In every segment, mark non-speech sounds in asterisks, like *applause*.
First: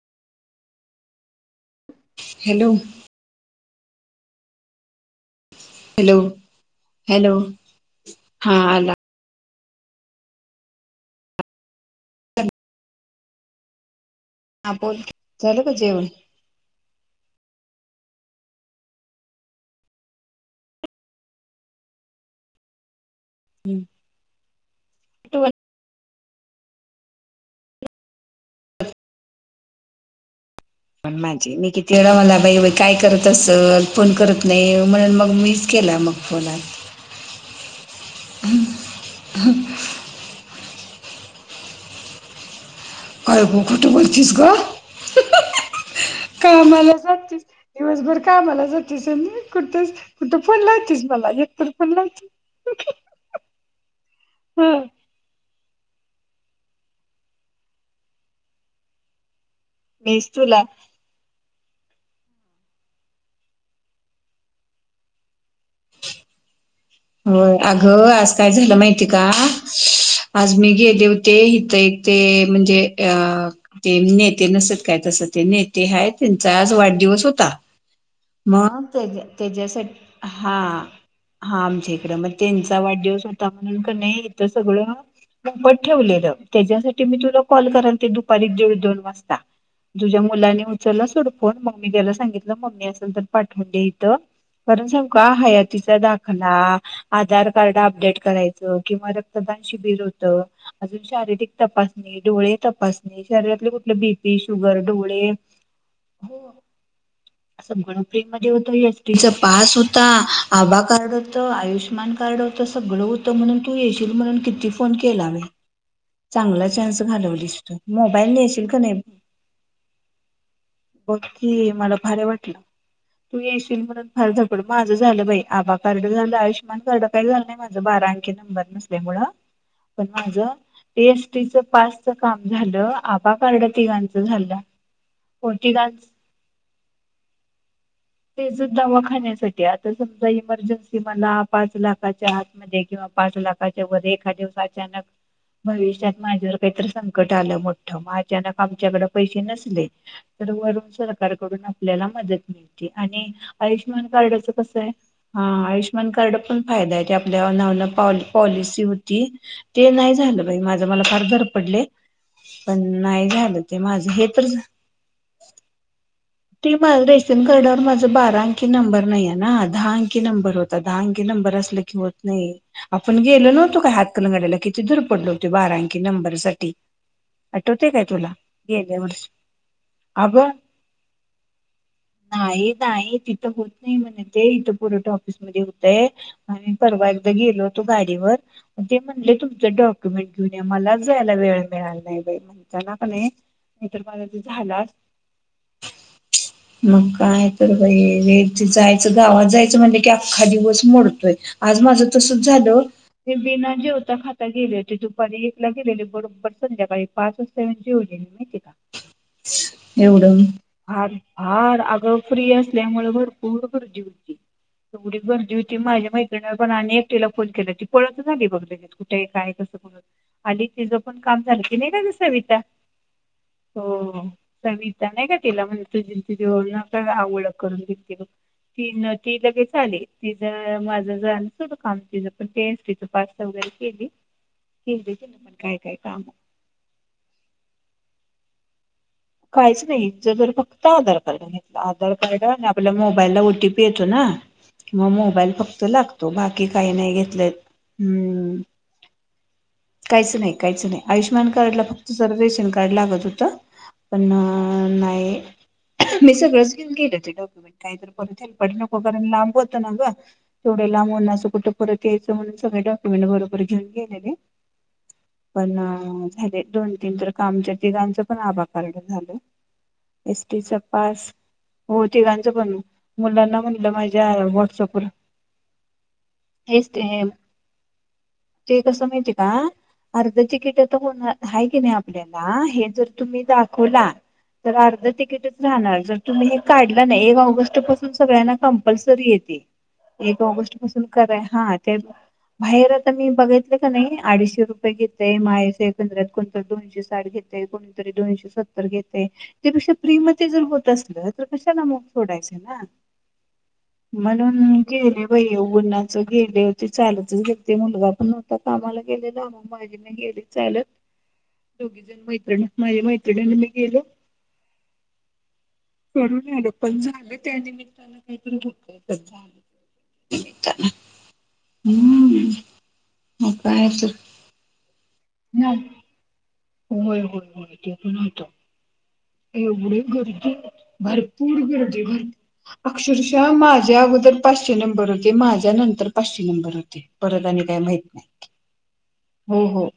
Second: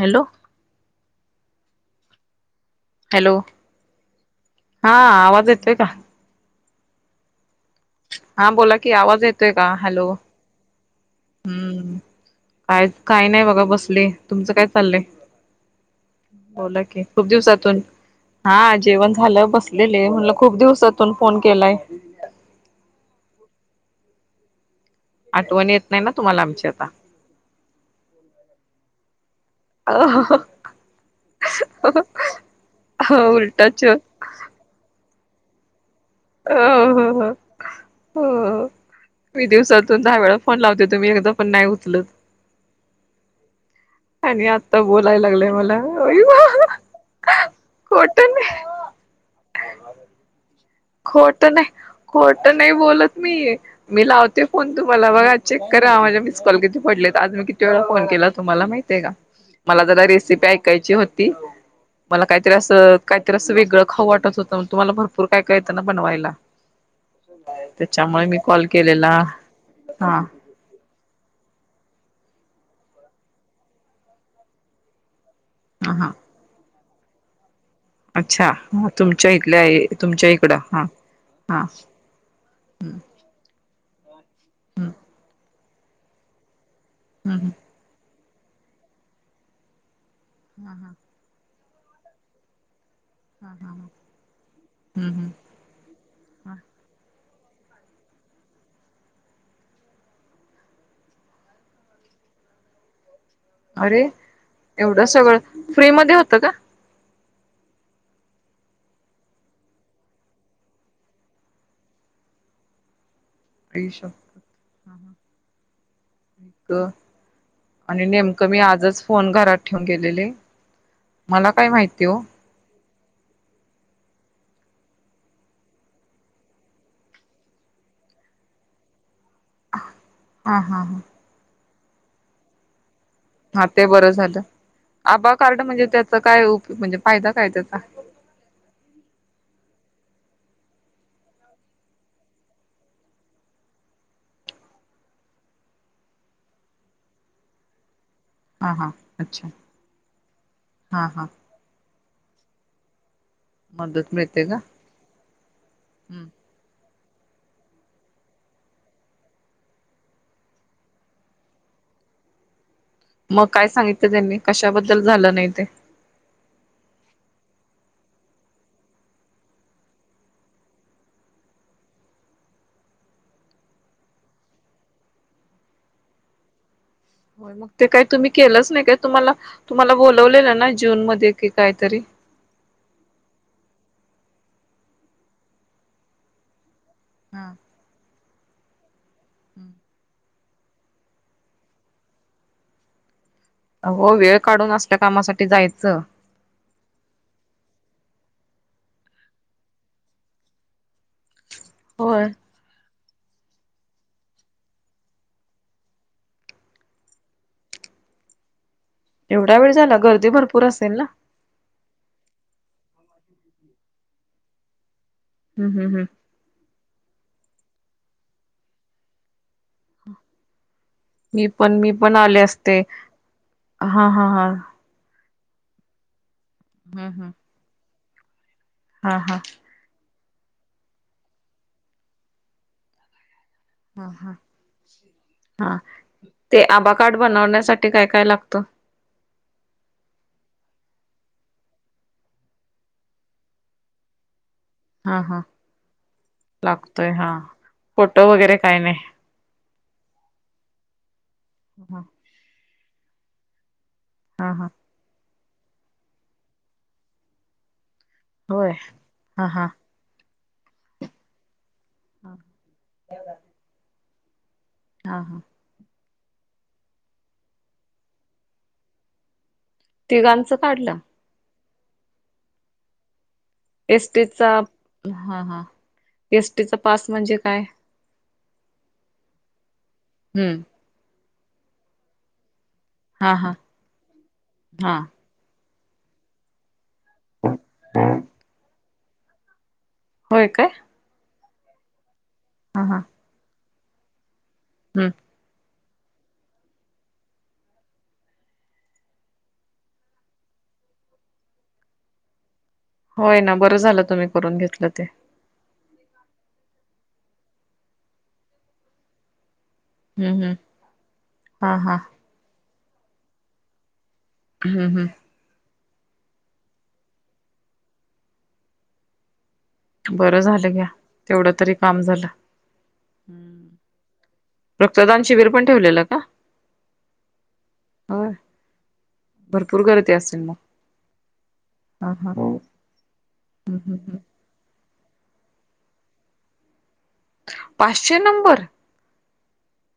Hello, hello hello हा आवाज येत हॅलो हॅलो हा बोला की आवाज येत? येतोय का हॅलो हम्म काय काही नाही बघा बसले, तुमचं काय हा बोल चाललंय झालं का जेवण बोला की खूप दिवसातून हा जेवण झालं बसलेले म्हणटलं खूप दिवसातून फोन केलाय? हम्म आठवण येत नाही ना? तुम्हाला आमची आता अ *unintelligible* माझे मी किती वेळा मला बाई काय करत उलटाच असल फोन करत नाही म्हणून मग - मीच केला मग - अ हो हो हो मी दिवसातून दहा वेळा फोन लावते. तुम्ही एकदा पण नाही उतलत! काय ब कुठे बोलतीस ग बोलायला लागलंय मला कामाला जातीस दिवसभर खोट नाही कामाला जातीस आणि! कुठच इथ कुठ. खोट नाही खोट नाही लावतीस बोलत मी मी लावते फोन ह तुम्हाला बघा चेक करा माझे! मिस कॉल किती पडले आज मी किती वेळा फोन केला तुम्हाला माहिती आहे का? मला जरा मीच रेसिपी तुला ऐकायची होती. मला काहीतरी असं काहीतरी असं वेगळं खाऊ वाटत होतं मग तुम्हाला भरपूर काय! काय त्यांन बनवायला. होय अगं त्याच्यामुळे आज मी काय कॉल झालं माहिती केलेला का हा आज मी गेले होते. ते इथ इथे ते म्हणजे अ ते नेते नसतात काय तस! नेते ह आहे हा त्यांचा आज वाढ! दिवस होता. अच्छा मग त्याच्या तुमच्या इथल्या त्याच्यासाठी तुमच्या इकडं हां हां. इकड मग त्यांचा वाढदिवस होता म्हण! नाही इथ हम्म सगळं मोफत ठेवलेलं! त्याच्यासाठी मी तुला हम्म कॉल करालते दु परत देऊ दोन वाजता. तुझ्या मुलांनी हम्म उचलला सोडू कोण मम्मी त्याला सांगितलं मम्मी अस बरं पाठवते इथ कारण हम्म सांगू हम्म हयातीचा दाखला. आधार कार्ड अपडेट करायचं किंवा रक्तदान शिबिर होतं, अजून शारीरिक तपासणी डोळे तपासणी! शरीरातले कुठले अरे बीपी शुगर एवढं डोळे. सगळं फ्री मध्ये होतं का असं *unintelligible* होत एसटीचा पास होता आभा कार्ड होत आयुष्य - आयुष्यमान कार्ड होतं सगळ होत. म्हणून तू येशील आयुष्य म्हणून किती फोन केला मी चांगला चान्स घालवलीस तू आणि मोबाईल नेमकं मी नेशिल का नाही आजच फोन घरात ठेवून गेलेले बग काय की, मला माहिती हो भारी वाटलं. तू येशील म्हणून फार झपड माझं झालं बाई आबा कारड झालं आयू मान माझं कर्ड काही झालं नाही माझं बारा अंकी नंबर नसल्यामुळं. पण माझ हा हा हा एसटीच. पासच काम झालं आभा कार्ड हा ते बरं तिघांचं झालं आबा हो कार्ड म्हणजे तिघांचं त्याचा काय उपय म्हणजे फायदा काय त्याचा? जर समजा इमर्जन्सी मला पाच लाखाच्या हात म किंवा पाच लाखाच्या व एखादवस अचानक भविष्यात माझ्यावर काहीतरी संकट आलं मोठ मा अचानक हा हा आमच्याकड पैसे अच्छा नसले तर वरून हा हा सरकारकडून आपल्याला मदत. मिळती आणि. आयुष्यमान मदत मिळते कार्डच का कस आहे? हा आयुषमान हम्म. कार्ड. नाही नाही ती आपल्या नावाने पॉलिसी होती. ते नाही झालं माझ मि फार धर पडले. मग काय सांगितलं त्यांनी कशाबद्दल झालं नाही ते? ते रेस्टन कार्डावर माझ बारांकी नंबर नाहीये ना दहा अंकी नंबर होता, दहा अंकी नंबर असल की होत, नाही आपण गेलो नव्हतो काय हातकलून गाडला किती दुरपडल होत बारांकी नंबरसाठी. हो मग ते काही तुम्ही केलंच नाही काय? वर्षी तुम्हाला तुम्हाला अगं बोलावलेलं ना जून मध्ये? की कायतरी? नाही नाही तिथं होत, नाही म्हण ते इथं पुरवठा ऑफिसमध्ये होतय आणि. परवा एकदा गेलो तो गाडीवर. ते म्हटले तुमचं डॉक्युमेंट. घेऊन या. मलाच जायला वेळ मिळाला नाही बाई. म्हणताना का नाही. नाहीतर आहो माझं वेळ ते काढून झालं असल्या कामासाठी जायचं. मग काय तर बाई. यायचं जायचं गावात जायचं म्हणलं की अख्खा दिवस मोडतोय. आज माझं होय तसच झालं ब जेवता खाता गेले होते. दुपारी एकला गेलेले बरोबर संध्याकाळी पाच वाजता मी जेवली माहितीये का? एवढा वेळ झाला गर्दी भरपूर अस हा हा अग. फ्री असल्यामुळे भरपूर गर्दी होती. एवढी गर्दी होती. हम्म हम् हम् माझ्या मैत्रिणीला पण आणि एकटीला केला ती पळत झाली बघ कुठे काय कस आणि ति ज पण काम मी झालं की पण नाही मी का पण आले सविता? असते हा हो हा हा सविता नाही का? केला म्हणतोय ते. हम्म हम्म ओळख करून दि ते बघ. तीन हा ती हा लगेच आली. तिच माझं जणस होत खांब तिचा पण टेस्ट येतं फ. ह ह पण हा काय काय काम ते आभा कार्ड बनवण्यासाठी काय काय लागतं? काहीच नाही. तिच तर फक्त आधार कार्ड घेतलं आधार कार्ड आणि आपला मोबाईलला ओटीपी येतो ना? मग हा हा मोबाईल फक्त लागतो. बाकी काही लागतोय नाही हा घेतले. फोटो वगैरे हम् काही नाही काहीच नाही? *inaudible* *inaudible* आयुष्न कार्डलाक्त हा सर्वेशन कार कलागत होत पण अ हा अ नाही मिस सगळे चं घेऊन गेले होते डॉक्युमेंट कायत्र परत हेल होय पडकरन ला हा अंब हा होतो नग तेवढं लांब उनाच कुठ परत यायच म्हण सगलं डॉक्यूमेट बरोबर घेऊन गे हा हा *inaudible* प णअ अ झाले दोन तीन तर कामच तिघांचा पण आभाग पण *unintelligible* झालं तिघांचं काढलं पास हो तेघांचं बणू मुलांना म्हणलं माझ्या अ एसटीचा व्हॉट्सअपवर हा हा *unintelligible* *unintelligible* एसटीचा हेच पास ते अ अम म्हणजे काय ते कस माहिती का अर्ध्य ती हम्म किट आत होन हाय किणी आपडेला आ हे जर हा तुम्ही हा दाद खुला तर हा अर्ध तिकीट जा णार जर तुम्ही हे का नाही नाही एक ऑगस्ट पासून सगळ्यांना काम कपल्सरी येते एक होय काय ऑगस्ट पासून कराय हा हा ते ब हा बाहेर हा आता मी बघाय का नाही अडीचश हम्म रुपयेघेत माय *unintelligible* कोण दोनशे साठ घेते कोणीतरी दोनशे सत्त घेत त्यापेक्षा फ्री मधे जर होत असलं तर कशाला मग सोडायचं *unintelligible* होय ना बरं झालं तुम्ही णा करून म्हणून घेतलं ते गेले भाई उन्हाच गेले हो ते चालू *unintelligible* मुलगा पण नवता कामाला गेलेला मागे नाही हम्म गेले हम्म चालत हा हा दोघी जण मैत्रिणी माझी माहि तीडेन मी ग येलो हम्म हम्म करून आल पण झालं त्यानमित्तान काहीतरी झालं *unintelligible* बरं झालं घ्या, निमित्तानं तेवढं तरी काम झालं. हम्म मग काय प्रदान शिबिर पण तर ठेवलेलं का? होय होय होय ते पण होय होतं. भरपूर एवढी असेल गर्दी, मग भरपूर गर्दी हा भर हा अक्षरशः माझ्या अगोदर पाचशे नंबरच. ते माझ्या नंतर पाचशे नंबर होते. परत आणि काय माहित पाचशे नाही. नंबर हो हो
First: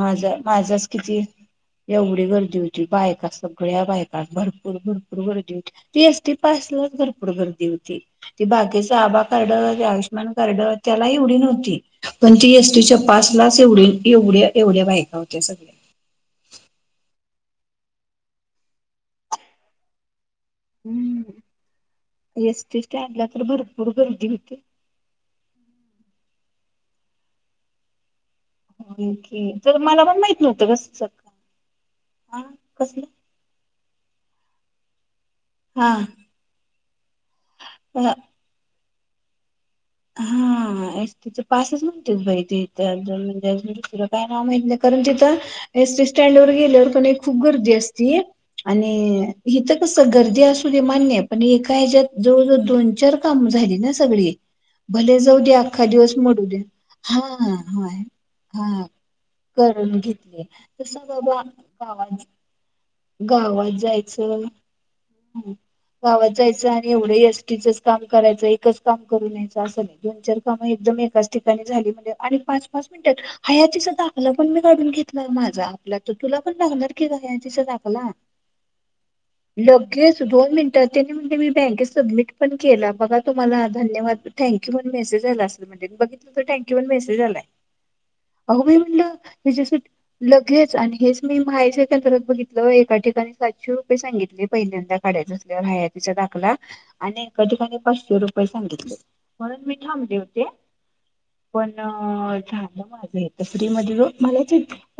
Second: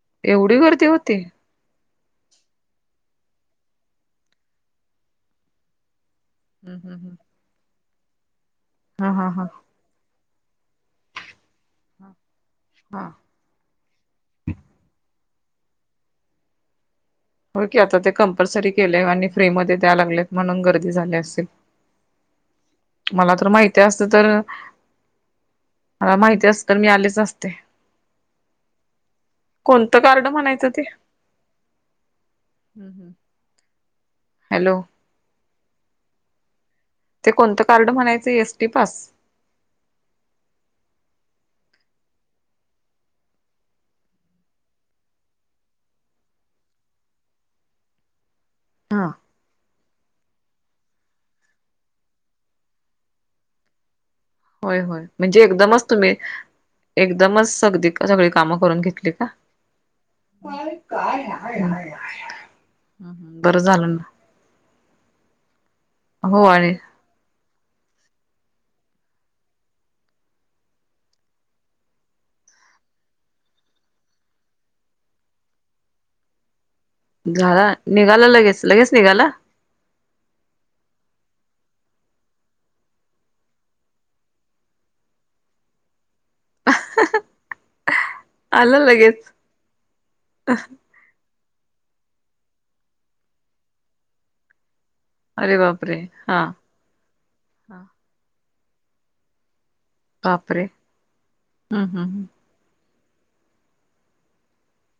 माझा एवढी माझाच गर्दी होती किती एवढी गर्दी होती. बायका, सगळ्या बायका भरपूर भरपूर गर्दी होती. पी एसटी पास ला हा भरपूर गर्दी होती. *unintelligible* ती बाकीचा आबा हा हा काढ *unintelligible* पॅन कार्ड त्यालाही एवढी नव्हती. पण ती त हा पा *unintelligible* एवढं एवढ्या एवढ्या बायका हो ते सगळे *unintelligible* हो की आता ते कंपल्सरी केले. आणि फ्री मध्ये द्या द्या लागले. म्हणून गर्दी झाली हम्म असेल. एस टी स्टँडला मला तर माहिती भरपूर असत गर्दी तर होती. मला माहिती अस, तर मी आलेच असते. तर कोणतं मला पण कार्ड माहित म्हणायचं नव्हतं ते कस, स हा कसली, हॅलो.. हा... ते कोणतं कार्ड हा म्हणायचं, एसटी पास. हा एसटीच पासच म्हणतेच, बाई तथ म्हणजे दुसरं काय नाव माहत नाही, कारण तिथं एसटी स्टँड वर गेल्यावरण खूप गर्दी असती. हा आणि हित कस. गर्दी असू दे मान्य आहे. पण एका ह्याच्यात जवळजवळ दोन चार काम झाली ना. सगळी... होय होय भले जाऊ म्हणजे दे अख्खा एकदमच दिवस तुम्ही मोडू दे. हा एकदमच सगदी सगळी कामं करून हा घेतली का करून घेतले तस काय बाबा गावात बरं गावात झालं जायचं, ना गावात हो जायचं, आणि एवढं अस. तिचच काम करायचं एकच काम करून न्यायचं *unintelligible* दोन चार काम एकदम एकाच ठिकाणी झाली म्हणजे, काय आणि पाच पाच मिनिटात हया तिचा दाखला पण मी काढून घेतला. माझा आपला तर तुला पण दागणार, त झाला दाला निघाला लगेच लगेच निघाला लगेच दोन मिनट म्हण मी *unintelligible* बँकेत सबमिट पण केला. बघा तुम्हाला धन्यवाद. थँक्यू म्हण मसेजय असल म्ह बघ थँक्यू मेसेज आलाय. अंग बाई आलं म्हणलं, लगेच लगेच आणि मी माहेरी बघितलं एका ठिकाणी सातशे रुपये सांगितले पहिल्यांदा. अस अरे बापरे हयातीचा हा दाखला आणि एका ठिकाणी पाचशे रुप प सांगितलं. *unintelligible* थांबले होते. बापरे पण हम्म हम्म झालं माझ. फ्री मध्ये मला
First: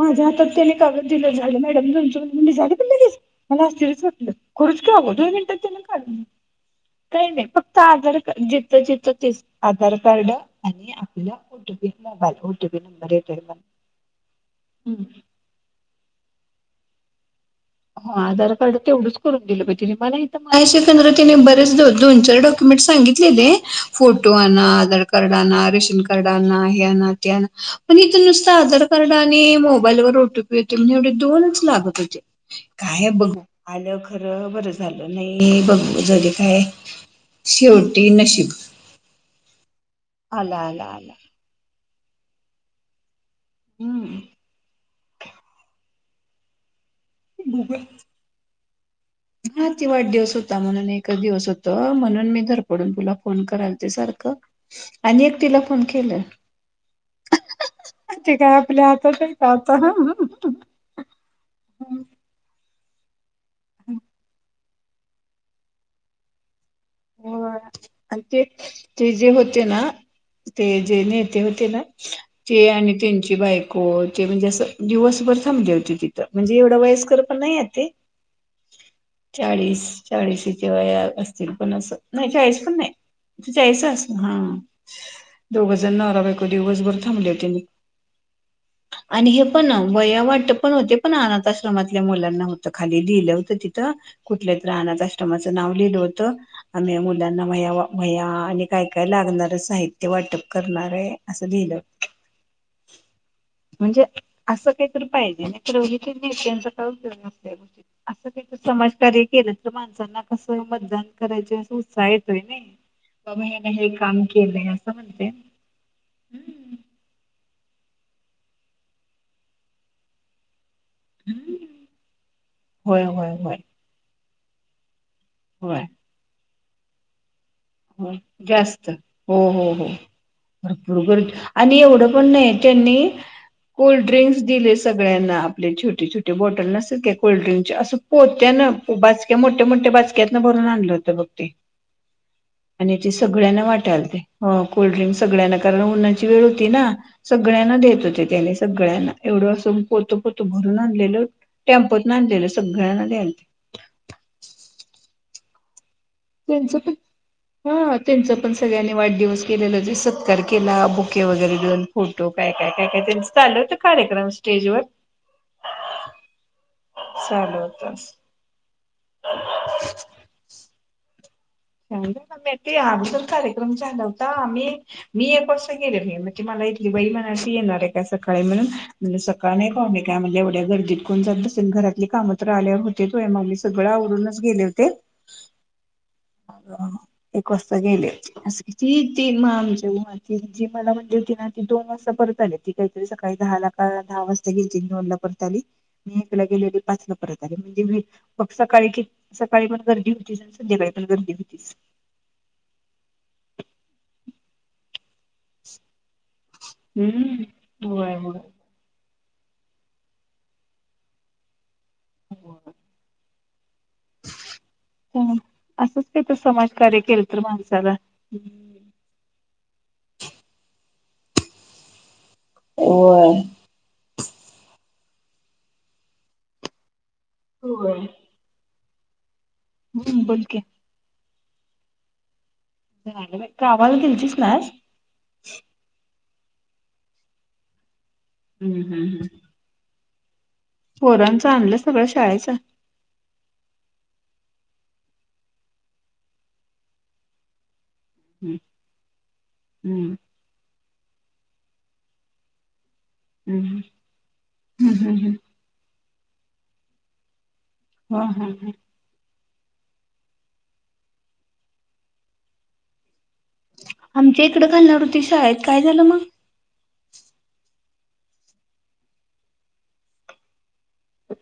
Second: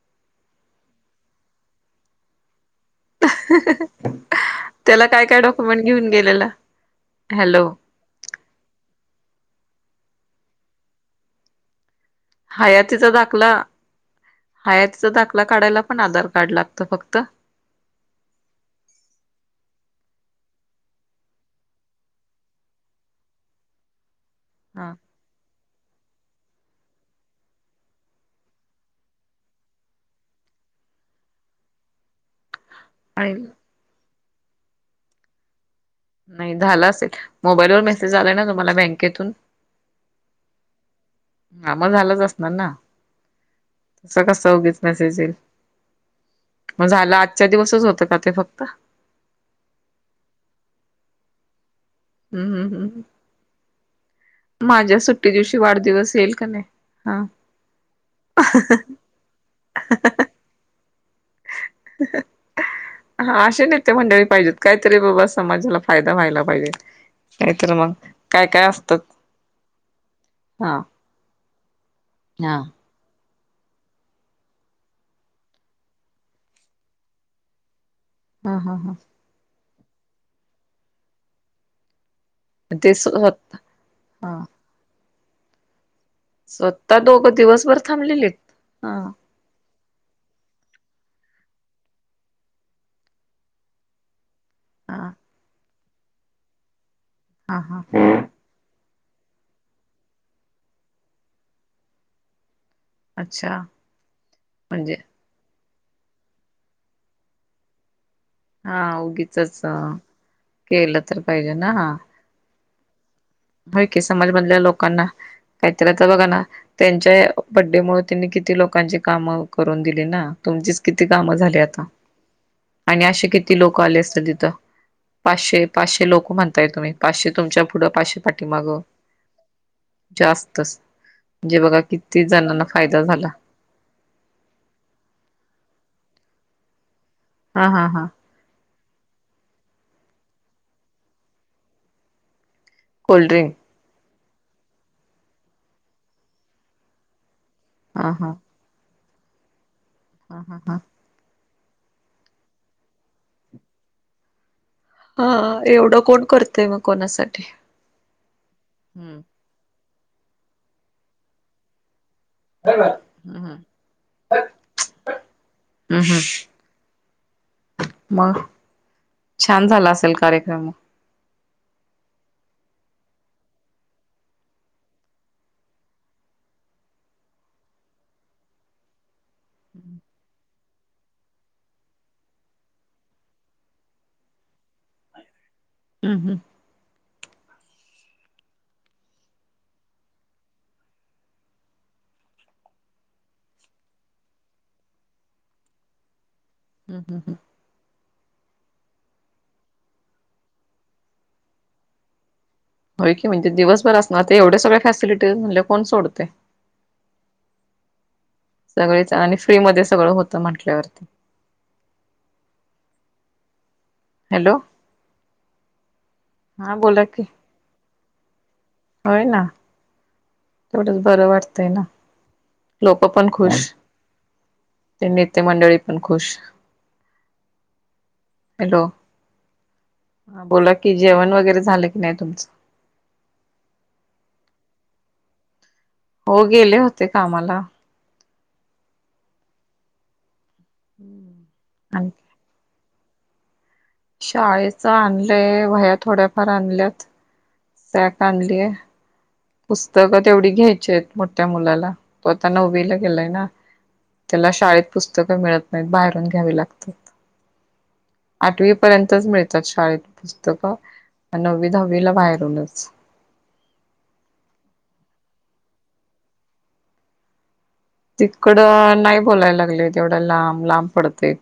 माझ्या हातात त्याने कावज दिलं झालं मॅडम तुमचं म्हणे झालं. झालं पण लगेच! मला आश्चर्यच वाटलं. खरच की त्याला अगं काय दोन काय मिनिटात झालं डॉक्युमेंट घेऊन काढून गेलेला काही नाही हॅलो फक्त आधार कार्ड ते आधार कार्ड आणि आपला फोटो पे हयातीचा दाखला. हम्म. हयातीचा दाखला काढायला पण आधार कार्ड लागतं फक्त. त हो आधार कार्ड तेवढच करून दिलं ति मलांदिने बरेच दोन चार डॉक्युमेंट सांगलेलेो फोन फोटो आण, हा आधारकारड आण रेशन कार्डना आना हे आना ते आना पण इथे नुसतं आधार कार्ड आणि मोबाईलवर ओटीपी होते म्हणजे एवढे दोनच लागत होते. काय आणि बघू, आलं. *unintelligible* बरं झालं नाही, *unintelligible* नाही काय झाला असेल, मोबाईलवरर शेवटी मेसेज आलाय ना नशीब तुम्हाला बँकेतून? आला आला आला हा मग झालंच असणार ना. तस हम्म कसं, उगीच मेसेज येईल? मग झालं, आजच्या बघूया दिवसच होतं का ते फक्त? हा ते वाढदिवस होता म्हणून, एकच दिवस होत. म्हणून मी हम्म हम्म धडपडून तुला हम्म फोन करालते सारख. माझ्या आणि सुट्टी एक दिवशी तिला फोन वाढदिवस केलं. येईल का नाही हा *unintelligible* ती काय आपल्या हातात आहे का आता? हा, अशे नेते मंडळी पाहिजेत. काहीतरी बाबा, समाजाला फायदा व्हायला पाहिजे. नाही होय तर मग, काय काय असतात. तेना ते हा जे नेते ते होते ना? हा ते आणि तीन ची बायको, ते म्हणजे अस दिवसभर थांबले होती तिथं. म्हणजे एवढा वयस्कर पण नाहीयेत ते. हा हा हा. चाळीस - चाळीशीची वया असतील. पण असं, नाही चॉईस पण ते स्व नाही, चॉईस असन हा दोघंच *unintelligible* जण नवरा बायको दिवसभर स्वतः थांबले दोघं तेनी. दिवसभर थांबलेले हा आणि हे पण वया वाटप पण होते, पण अनाथ आश्रमातल्या मुलांना होतं, खाली लिहिलं होतं तिथं. कुठल्या तर अनाथ हा आश्रमाचं नाव. लिहिलं होतं. *unintelligible* मुलांना हा वह्या हा वा वह्या आणि काय काय लागणार साहित्य वाटप करणारय, असं लिहिलं अच्छा म्हणजे, असं काही म्हणजे तर पाहिजे ना *unintelligible* नेत्यांचा काय उपयोग नसतोय बघ तिथ असं काहीतर हा समाजकार्य केलं उगीचच तर, माणसांना कसं केलं तर मतदान *unintelligible* उत्साह येतोय *unintelligible* *unintelligible* व्हय हे की काम समाजमधल्या केलंय असं लोकांना म्हणते काहीतरी आता बघा ना हम्म. त्यांच्या बड्डे मूळ त्यांनी किती लोकांची कामं करून दिली ना तुमचीच किती काम झाली? हम्म. आता होय आणि असे होय होय किती लोक आले असतील तिथ त पाशे होय पाशे लोक म्हणतात. कमीत कमी पाचशे तरी तुमच्या पुढं होय पाशे आहेत जास्त हो हो हो जास्तच भरपूर गरमी म्हणजे बघा आणि एवढं किती पण नाही जणांना त्यांनी फायदा झाला कोल्डड्रिंक्स दिले सगळ्यांना आपले छोटे छोटे बॉटल नसल की, हा कोलल्ड्रिंकचे हा असं हा पोत्यान बाजक्या मोठ्या मोठ्या बाजक्यात न भरून आणलं होतं बघ ते. आणि ते कोल्ड्रिंक सगळ्यांना वाटाल ते हो कोल्ड्रिंक सगळ्यांना कारण उन्हाची वेळ होती ना. सगळ्यांना देत हा होते हा त्याने सगळ्यांना एवढं असं मंजे. पोत हा पोत हा हा भरून आणलेल, टेम्पोतन आणलेलं सगळ्यांना द्यालती. हा एवढं! कोण करतय त्याचा मग पण कोणासाठी हा त्यांच पण सगळ्यांनी हम्म वाढदिवस केलेला जे स तारखेला बुके वगैरे घेवून. फोटो काय काय काय काय त्यांच हम्म चाललं होत, हम्म असे कार्यक्रम स्टेज वर हम्म चालू होत. मग छान झाला असेल कार्यक्रम म. काय ग मम्मे ती अगोदर कार्यक्रम झाला होता. आमी मी एक वासता गेलेली, मंजे मला इथली बाई म्हणाली येणार आहे, का सकाळी म्हणून म्हणलं सकाळी? काय नाही पाव्हणी काय म्हणल्या एवढ्या गर्दीत तिथं कोण जात बसेल घरातली कामं, तर आल्यावर होत्यात व्हय मग मी सगळ आवरूनच गेले होते. हम्म हम्म एक वाजता गेले व ती ती जी मला म्हणली होती ना ती दोन वाजता परत आली. ती काहीतरी सकाळी दहाला का दहा वाजता गेली दोनला परत आली. मी एकला गेलेली हम्म पाचला हम्म परत आले, बघ सकाळी किती सकाळी पण गर्दी होती आणि संध्याकाळी पण गर्दी व्हतीच. होय की म्हणजे ते दिवसभर असणार तर एवढ्या सगळ्या फॅसिलिटी तेचं म्हणल्यावर कोण सोडतय. हम्म व्हय व्हय. सगळेच आणि फ्री मध्ये सगळं होत म्हटल्यावरती हा व्हय. हॅलो ह असंच काय तर हा समाजकार्य बोला की केलं तर माणसाला हम्म. होय ना तेवढच. खरं वाटतय ना. लोक पण होय. खुश. ते नेते मंडळी पण खुश. व्हय. हॅलो हा बोला की, जेवण वगै वगैरे झालं की नाही तुमचं? कामाला गेलतीस ना आज? हो गेले होते कामाला. हम्म हम्म हम्म. पोरांचं आणलं सगळ आणि शाळेच? शाळेच आणलंय, वह्या थोड्याफार आणल्यात. सॅक हम्म आणलीय. हम्म पुस्तकं तेवढी घ्याय चीत मोठ्या मुलाला, तो आता नववी ला गेलाय ना. हम्म त्याला शाळेत हम्म हम्म पुस्तक हम्म मिळत नाहीत बाहेर घ्यावे लागतात. हा हा हा. आठवी पर्यंतच मिळ तात शाळेत पुस्तकं. नववी दहावीला बाहेरूनच. आमच्या इकड घालणार हुती शाळेत, काय झालं मग? तिकडं नाही बोलायला लागले तेवढ्या लांब, लांब. पडतय ते.